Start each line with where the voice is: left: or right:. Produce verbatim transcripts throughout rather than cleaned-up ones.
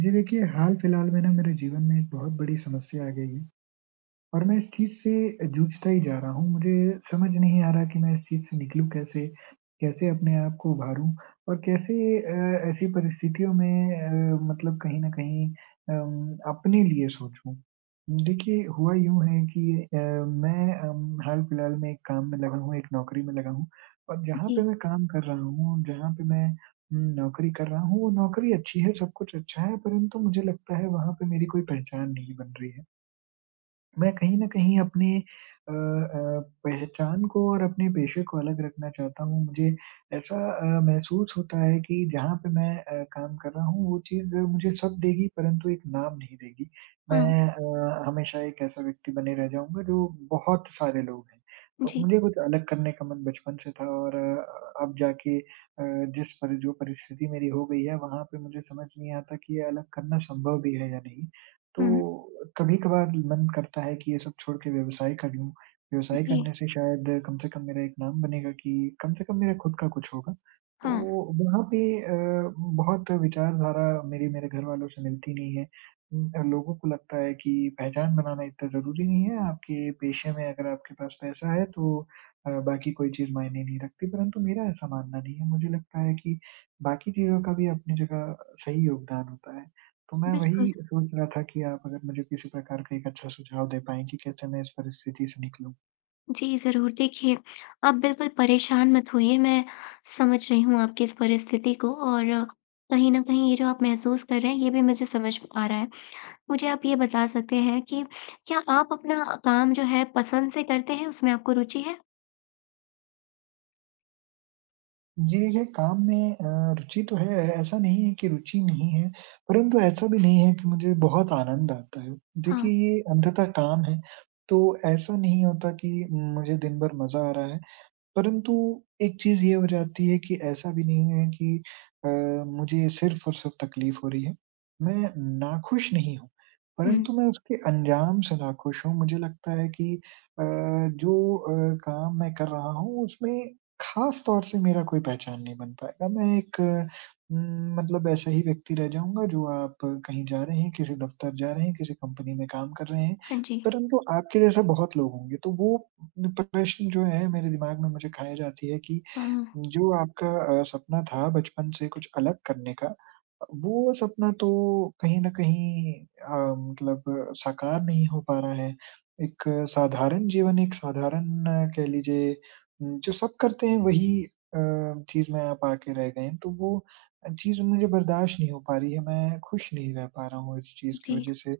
right: जी देखिए, हाल-फिलहाल में ना मेरे जीवन में एक बहुत बड़ी समस्या आ गई है। और मैं इस चीज़ से जूझता ही जा रहा हूँ। मुझे समझ नहीं आ रहा कि मैं इस चीज़ से निकलूँ कैसे? कैसे अपने आप को उभारूँ? और कैसे अ, ऐसी परिस्थितियों में अ, मतलब कहीं न कहीं अम, अपने लिए सोचूँ? देखिए, हुआ यूँ है कि अ, मैं अम, हाल-फिलहाल में एक काम में लगा हूँ, एक नौकरी में लगा हूँ और जहाँ पे
left: जी,
right: मैं काम कर रहा हूँ, जहाँ पे मैं उम, नौकरी कर रहा हूँ, वो नौकरी अच्छी है, सब कुछ अच्छा है, परंतु मुझे लगता है वहाँ पे मेरी कोई पहचान नहीं बन रही है। मैं कहीं न कहीं अपने अ अ, पहचान को और अपने पेशे को अलग रखना चाहता हूँ। मुझे ऐसा अ, महसूस होता है कि जहाँ पे मैं अ, काम कर रहा हूँ, वो चीज़ मुझे सब देगी परंतु एक नाम नहीं देगी।
left: हाँ,
right: मैं अ, हमेशा एक ऐसा व्यक्ति बने रह जाऊँगा जो बहुत सारे लोग हैं। तो
left: जी,
right: मुझे कुछ अलग करने का मन बचपन से था और अ, अब जाके अ, जिस पर जो परिस्थिति मेरी हो गई है, वहाँ पे मुझे समझ नहीं आता कि ये अलग करना संभव भी है या नहीं।
left: हुँ,
right: तो कभी-कभार मन करता है कि ये सब छोड़ के व्यवसाय कर लूँ। व्यवसाय
left: जी,
right: करने से शायद कम से कम मेरा एक नाम बनेगा कि कम से कम मेरा खुद का कुछ होगा।
left: हाँ,
right: तो वहाँ पे अ, बहुत विचारधारा मेरी मेरे घरवालों से मिलती नहीं है। उम, लोगों को लगता है कि पहचान बनाना इतना ज़रूरी नहीं है, आपके पेशे में अगर आपके पास पैसा है तो अ, बाकी कोई चीज़ मायने नहीं रखती, परंतु मेरा ऐसा मानना नहीं है। मुझे लगता है कि बाकी चीज़ों का भी अपनी जगह सही योगदान होता है। तो मैं
left: बिल्कुल।
right: वही सोच रहा था कि आप अगर मुझे किसी प्रकार का एक अच्छा सुझाव दे पाएँ कि कैसे मैं इस परिस्थिति से निकलूँ?
left: जी, ज़रूर, देखिए, आप बिल्कुल परेशान मत होइए, मैं समझ रही हूँ आपकी इस परिस्थिति को और कहीं न कहीं ये जो आप महसूस कर रहे हैं, ये भी मुझे समझ आ रहा है। मुझे आप ये बता सकते हैं कि क्या आप अपना काम जो है पसंद से करते हैं, उसमें आपको रुचि है?
right: जी, देखिए काम में अ, रुचि तो है, ऐसा नहीं है कि रुचि नहीं है, परंतु ऐसा भी नहीं है कि मुझे बहुत आनंद आता है। देखिए,
left: हाँ,
right: ये अंततः काम है, तो ऐसा नहीं होता कि मुझे दिन भर मज़ा आ रहा है। परंतु एक चीज़ ये हो जाती है कि ऐसा भी नहीं है कि अ, मुझे सिर्फ़ और सिर्फ़ तकलीफ़ हो रही है। मैं नाखुश नहीं हूँ,
left: हुँ,
right: परंतु मैं उसके अंजाम से नाखुश हूँ। मुझे लगता है कि अ, जो अ, काम मैं कर रहा हूँ उसमें ख़ास तौर से मेरा कोई पहचान नहीं बन पाएगा। मैं एक उम, मतलब ऐसा ही व्यक्ति रह जाऊँगा जो आप कहीं जा रहे हैं, किसी दफ़्तर जा रहे हैं, किसी कंपनी में काम कर रहे हैं,
left: हाँ जी,
right: परंतु आपके जैसा बहुत लोग होंगे, तो वो न प्रश्न जो है मेरे दिमाग में मुझे खाया जाती है कि
left: हाँ,
right: जो आपका अ, सपना था बचपन से कुछ अलग करने का, वो सपना तो कहीं न कहीं अ, मतलब साकार नहीं हो पा रहा है। एक साधारण जीवन, एक साधारण अ, कह लीजिए उम, जो सब करते हैं वही अ, चीज़ में आप आके रह गए हैं, तो वो अ, चीज़ मुझे बर्दाश्त नहीं हो पा रही है, मैं खुश नहीं रह पा रहा हूँ इस चीज़ की
left: जी,
right: वज़ह से।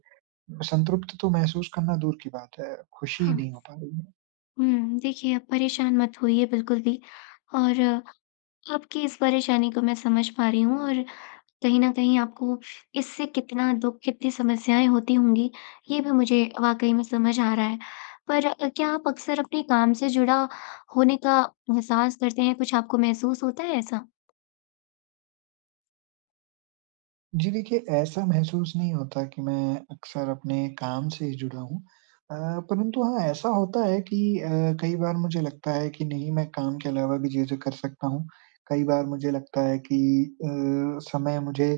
right: संतृप्त तो महसूस करना दूर की बात है, खुशी ही
left: हाँ,
right: नहीं हो पा रही है।
left: हुँ, देखिए, आप परेशान मत होइए बिल्कुल भी और आपकी इस परेशानी को मैं समझ पा रही हूँ और कहीं न कहीं आपको इससे कितना दुःख, कितनी समस्याएँ होती होंगी, ये भी मुझे वाक़ई में समझ आ रहा है। पर अ, क्या आप अक्सर अपने काम से जुड़ा होने का एहसास करते हैं? कुछ आपको महसूस होता है ऐसा?
right: जी देखिए, ऐसा महसूस नहीं होता कि मैं अक्सर अपने काम से ही जुड़ा हूँ। अ, परंतु हाँ, ऐसा होता है कि अ, कई बार मुझे लगता है कि नहीं मैं काम के अलावा भी चीज़ें कर सकता हूँ। कई बार मुझे लगता है कि अ, समय मुझे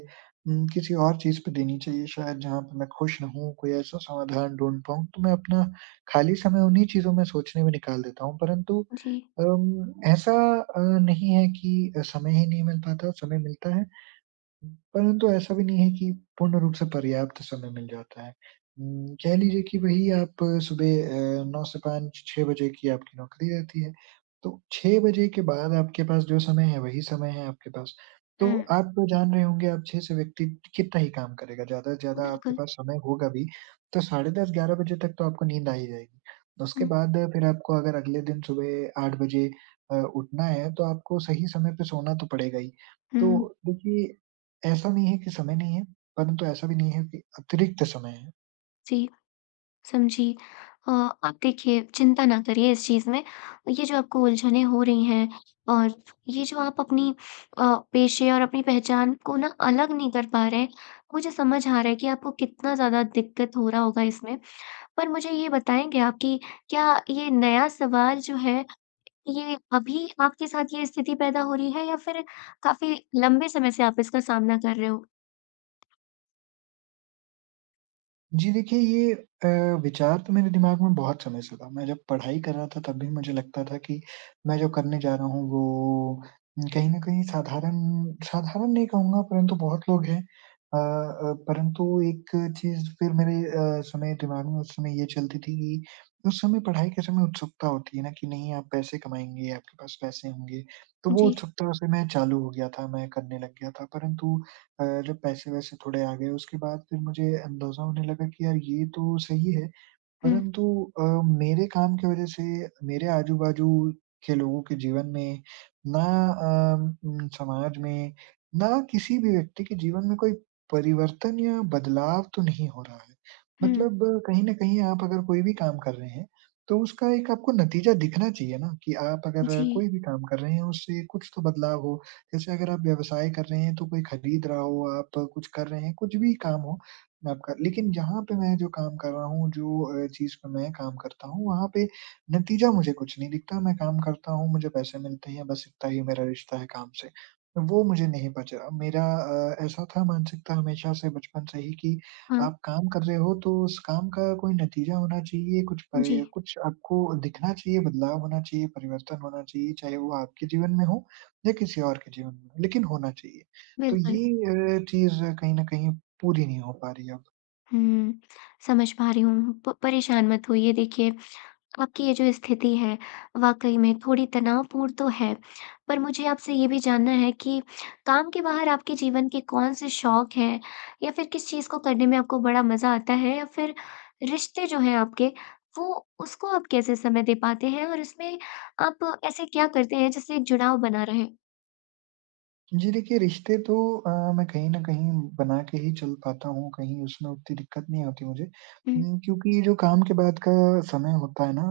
right: उम, किसी और चीज़ पे देनी चाहिए शायद जहाँ पे मैं खुश रहूँ, कोई ऐसा समाधान ढूँढ पाऊँ। तो मैं अपना खाली समय उन्हीं चीज़ों में सोचने में निकाल देता हूँ। परंतु
left: जी।
right: अम, ऐसा अ, नहीं है कि अ, समय ही नहीं मिल पाता, समय मिलता है परंतु ऐसा भी नहीं है कि पूर्ण रूप से पर्याप्त समय मिल जाता है। उम, कह लीजिए कि वही आप सुबह अ, नौ से पाँच छह बजे की आपकी नौकरी रहती है। तो छह बजे के बाद आपके पास जो समय है, वही समय है आपके पास। तो
left: हुँ।
right: आप जान रहे होंगे आप छह से व्यक्ति कितना ही काम करेगा, ज़्यादा से ज़्यादा आपके
left: बिल्कुल।
right: पास समय होगा भी, तो साढ़े दस ग्यारह बजे तक तो आपको नींद आ ही जाएगी। उसके
left: हुँ,
right: बाद फिर आपको अगर अगले दिन सुबह आठ बजे अ, उठना है, तो आपको सही समय पे सोना तो पड़ेगा ही।
left: हुँ।
right: तो देखिए ऐसा नहीं है कि समय नहीं है, परंतु ऐसा भी नहीं है कि अतिरिक्त समय है।
left: जी। समझी। अ, आप देखिए चिंता ना करिए इस चीज़ में। ये जो आपको उलझनें हो रही हैं और ये जो आप अपनी अ, पेशे और अपनी पहचान को ना अलग नहीं कर पा रहे हैं, मुझे समझ आ रहा है कि आपको कितना ज़्यादा दिक्कत हो रहा होगा इसमें। पर मुझे ये बताएँगे आप कि क्या ये नया सवाल जो है, ये अभी आपके साथ ये स्थिति पैदा हो रही है या फिर काफ़ी लंबे समय से आप इसका सामना कर रहे हो?
right: जी देखिए, ये अ, विचार तो मेरे दिमाग में बहुत समय से था। मैं जब पढ़ाई कर रहा था तब भी मुझे लगता था कि मैं जो करने जा रहा हूँ वो कहीं न कहीं साधारण साधारण नहीं कहूँगा परंतु बहुत लोग हैं। अ अ, परंतु एक चीज़ फिर मेरे अ, समय दिमाग में उस समय ये चलती थी कि उस समय पढ़ाई के समय उत्सुकता होती है ना कि नहीं आप पैसे कमाएँगे, आपके पास पैसे होंगे। तो वो
left: जी।
right: उत्सुकता से मैं चालू हो गया था, मैं करने लग गया था। परंतु अ, जब पैसे-वैसे थोड़े आ गए उसके बाद फिर मुझे अंदाज़ा होने लगा कि यार ये तो सही है।
left: हुँ,
right: परंतु अ, मेरे काम की वज़ह से मेरे आजू-बाजू के लोगों के जीवन में ना अम, उम, समाज में, ना किसी भी व्यक्ति के जीवन में कोई परिवर्तन या बदलाव तो नहीं हो रहा है।
left: हुँ।
right: मतलब अ, कहीं न कहीं आप अगर कोई भी काम कर रहे हैं, तो उसका एक आपको नतीजा दिखना चाहिए ना कि आप अगर
left: जी।
right: कोई भी काम कर रहे हैं, उससे कुछ तो बदलाव हो। जैसे अगर आप व्यवसाय कर रहे हैं, तो कोई खरीद रहा हो, आप कुछ कर रहे हैं, कुछ भी काम हो, आपका लेकिन जहाँ पे मैं जो काम कर रहा हूँ, जो अ, चीज़ पे मैं काम करता हूँ, वहाँ पे नतीजा मुझे कुछ नहीं दिखता। मैं काम करता हूँ, मुझे पैसे मिलते हैं, बस इतना ही मेरा रिश्ता है काम से। वो मुझे नहीं बचा। मेरा अ, ऐसा था मानसिकता हमेशा से बचपन से ही कि
left: हाँ,
right: आप काम कर रहे हो तो उस काम का कोई नतीजा होना चाहिए, कुछ
left: जी,
right: परि कुछ आपको दिखना चाहिए, बदलाव होना चाहिए, परिवर्तन होना चाहिए, चाहे वो आपके जीवन में हो या किसी और के जीवन में, लेकिन होना चाहिए। तो
left: बिल्कुल।
right: ये अ, चीज़ कहीं न कहीं पूरी नहीं हो पा रही अब।
left: हुँ, समझ पा रही हूँ। प परेशान मत होइए देखिए, आपकी ये जो स्थिति है वाक़ई में थोड़ी तनावपूर्ण तो है। पर मुझे आपसे ये भी जानना है कि काम के बाहर आपके जीवन के कौन-से शौक हैं? या फिर किस चीज़ को करने में आपको बड़ा मज़ा आता है? या फिर रिश्ते जो हैं आपके, वो उसको आप कैसे समय दे पाते हैं? और इसमें आप ऐसे क्या करते हैं जिससे एक जुड़ाव बना रहे?
right: जी देखिए, रिश्ते तो अ, मैं कहीं न कहीं बना के ही चल पाता हूँ, कहीं उसमें उतनी दिक्कत नहीं होती मुझे।
left: हुँ,
right: उम, क्योंकि ये जो काम के बाद का समय होता है ना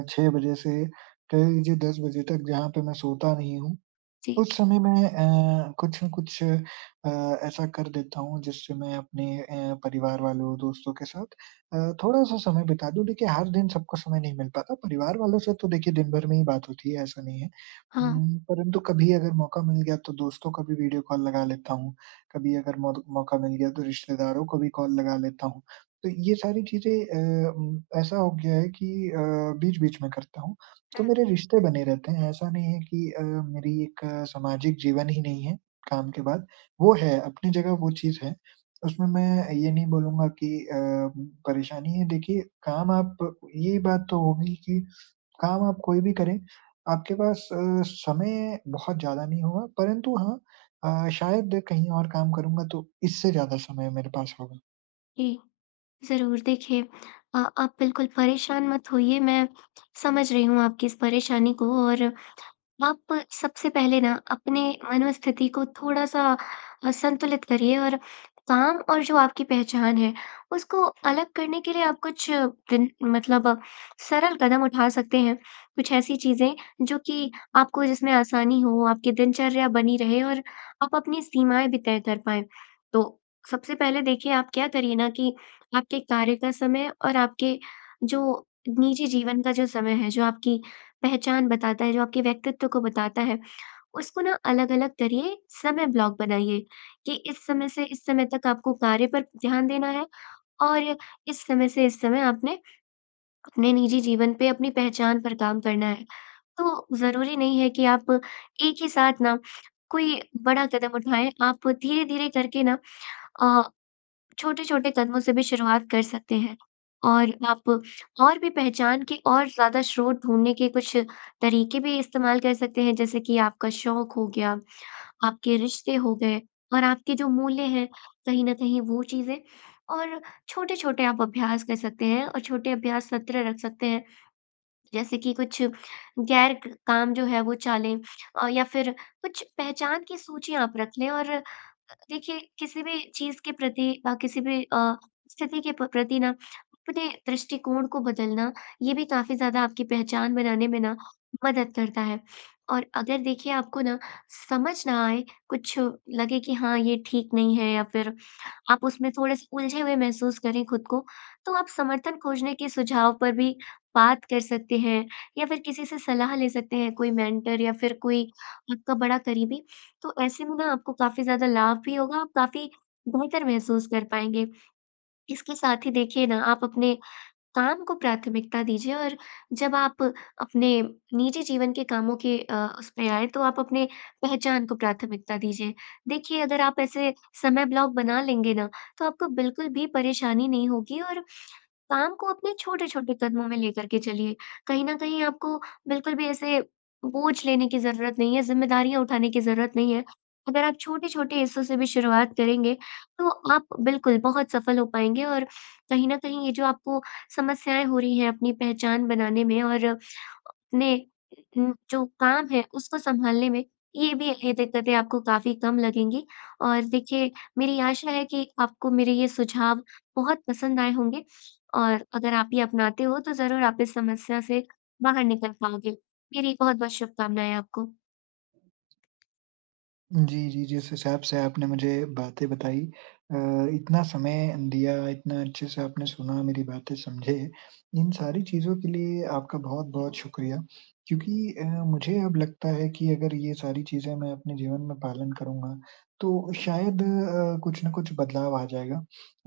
right: अ, छह बजे से कह लीजिए दस बजे तक जहाँ पे मैं सोता नहीं हूँ,
left: जी।
right: उस समय मैं अ, कुछ न कुछ अ, ऐसा कर देता हूँ जिससे मैं अपने अ, परिवार वालों, दोस्तों के साथ अ, थोड़ा-सा समय बिता दूँ। देखिए हर दिन सबको समय नहीं मिल पाता, परिवार वालों से तो देखिए दिन भर में ही बात होती है, ऐसा नहीं है।
left: हाँ,
right: उम, परंतु कभी अगर मौका मिल गया तो दोस्तों को भी वीडियो कॉल लगा लेता हूँ, कभी अगर मौद मौका मिल गया तो रिश्तेदारों को भी कॉल लगा लेता हूँ। तो ये सारी चीज़ें अ, उम, ऐसा हो गया है कि अ, बीच-बीच में करता हूँ। तो मेरे रिश्ते बने रहते हैं, ऐसा नहीं है कि अ, मेरी एक अ, सामाजिक जीवन ही नहीं है काम के बाद। वो है, अपनी जगह वो चीज़ है। उसमें मैं ये नहीं बोलूँगा कि अ, परेशानी है देखिए काम आप ये बात तो होगी कि काम आप कोई भी करें, आपके पास अ, समय बहुत ज़्यादा नहीं होगा परंतु हाँ अ, शायद कहीं और काम करूँगा तो इससे ज़्यादा समय मेरे पास होगा।
left: जी। ज़रूर, देखिए अ, आप बिल्कुल परेशान मत होइए, मैं समझ रही हूँ आपकी इस परेशानी को और आप सबसे पहले ना अपने मनोस्थिति को थोड़ा-सा अ, संतुलित करिए और काम और जो आपकी पहचान है, उसको अलग करने के लिए आप कुछ दिन मतलब अ, सरल कदम उठा सकते हैं। कुछ ऐसी चीज़ें जो कि आपको जिसमें आसानी हो, आपकी दिनचर्या बनी रहे और आप अपनी सीमाएँ भी तय कर पाएँ। तो सबसे पहले देखिए आप क्या करिए ना कि आपके कार्य का समय और आपके जो निजी जीवन का जो समय है, जो आपकी पहचान बताता है, जो आपके व्यक्तित्व को बताता है, उसको ना अलग-अलग करिए, समय ब्लॉक बनाइए कि इस समय से इस समय तक आपको कार्य पर ध्यान देना है और इस समय से इस समय आपने अपने निजी जीवन पे, अपनी पहचान पर काम करना है। तो ज़रूरी नहीं है कि आप एक ही साथ ना कोई बड़ा कदम उठाएँ, आप धीरे-धीरे करके ना अ, छोटे-छोटे कदमों से भी शुरुआत कर सकते हैं। और आप और भी पहचान के और ज़्यादा स्रोत ढूँढने के कुछ तरीके भी इस्तेमाल कर सकते हैं, जैसे कि आपका शौक हो गया, आपके रिश्ते हो गए और आपके जो मूल्य हैं, कहीं न कहीं वो चीज़ें और छोटे-छोटे आप अभ्यास कर सकते हैं और छोटे अभ्यास सत्र रख सकते हैं। जैसे कि कुछ गैर क काम जो है वो चालें अ, या फिर कुछ पहचान की सूची आप रख लें और अ, देखिए किसी भी चीज़ के प्रति अ, किसी भी अ, स्थिति के प प्रति ना अपने दृष्टिकोण को बदलना, ये भी काफ़ी ज़्यादा आपकी पहचान बनाने में ना मदद करता है। और अगर देखिए आपको ना समझ ना आए, कुछ लगे कि हाँ, ये ठीक नहीं है या फिर आप उसमें थोड़े-से उलझे हुए महसूस करें खुद को, तो आप समर्थन खोजने के सुझाव पर भी बात कर सकते हैं या फिर किसी से सलाह ले सकते हैं, कोई मेंटर या फिर कोई आपका बड़ा करीबी। तो ऐसे में ना आपको काफ़ी ज़्यादा लाभ भी होगा, आप काफ़ी बेहतर महसूस कर पाएँगे। इसके साथ ही देखिए ना, आप अपने काम को प्राथमिकता दीजिए और जब आप अपने निजी जीवन के कामों के अ, उसमें आएँ, तो आप अपने पहचान को प्राथमिकता दीजिए। देखिए, अगर आप ऐसे समय ब्लॉक बना लेंगे ना, तो आपको बिल्कुल भी परेशानी नहीं होगी और काम को अपने छोटे-छोटे कदमों में लेकर के चलिए। कहीं न कहीं आपको बिल्कुल भी ऐसे बोझ लेने की ज़रूरत नहीं है, ज़िम्मेदारियाँ उठाने की ज़रूरत नहीं है। अगर आप छोटे-छोटे हिस्सों से भी शुरुआत करेंगे, तो आप बिल्कुल बहुत सफल हो पाएँगे और कहीं न कहीं ये जो आपको समस्याएँ हो रही हैं अपनी पहचान बनाने में और अपने उम, जो काम है उसको सँभालने में ये भी ये दिक्कतें आपको काफ़ी कम लगेंगी। और देखिए मेरी आशा है कि आपको मेरे ये सुझाव बहुत पसंद आए होंगे और अगर आप ये अपनाते हो तो ज़रूर आप इस समस्या से बाहर निकल पाओगे। मेरी बहुत-बहुत शुभकामनाएँ आपको।
right: जी, जी, जिस हिसाब से आपने मुझे बातें बताई अ, इतना समय दिया, इतना अच्छे से आपने सुना, मेरी बातें समझे, इन सारी चीज़ों के लिए आपका बहुत-बहुत शुक्रिया। क्योंकि अ, मुझे अब लगता है कि अगर ये सारी चीज़ें मैं अपने जीवन में पालन करूँगा, तो शायद अ, कुछ न कुछ बदलाव आ जाएगा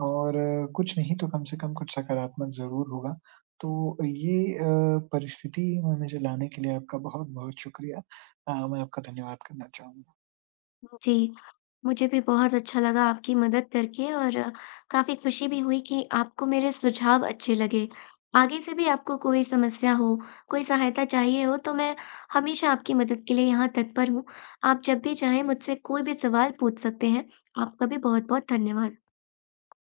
right: और अ, कुछ नहीं तो कम से कम कुछ सकारात्मक ज़रूर होगा। तो ये अ, परिस्थिति में मुझे लाने के लिए आपका बहुत-बहुत शुक्रिया। अ, मैं आपका धन्यवाद करना चाहूँगा।
left: जी, मुझे भी बहुत अच्छा लगा आपकी मदद करके और काफ़ी खुशी भी हुई कि आपको मेरे सुझाव अच्छे लगे। आगे से भी आपको कोई समस्या हो, कोई सहायता चाहिए हो, तो मैं हमेशा आपकी मदद के लिए यहाँ तत्पर हूँ। आप जब भी चाहें मुझसे कोई भी सवाल पूछ सकते हैं। आपका भी बहुत-बहुत धन्यवाद।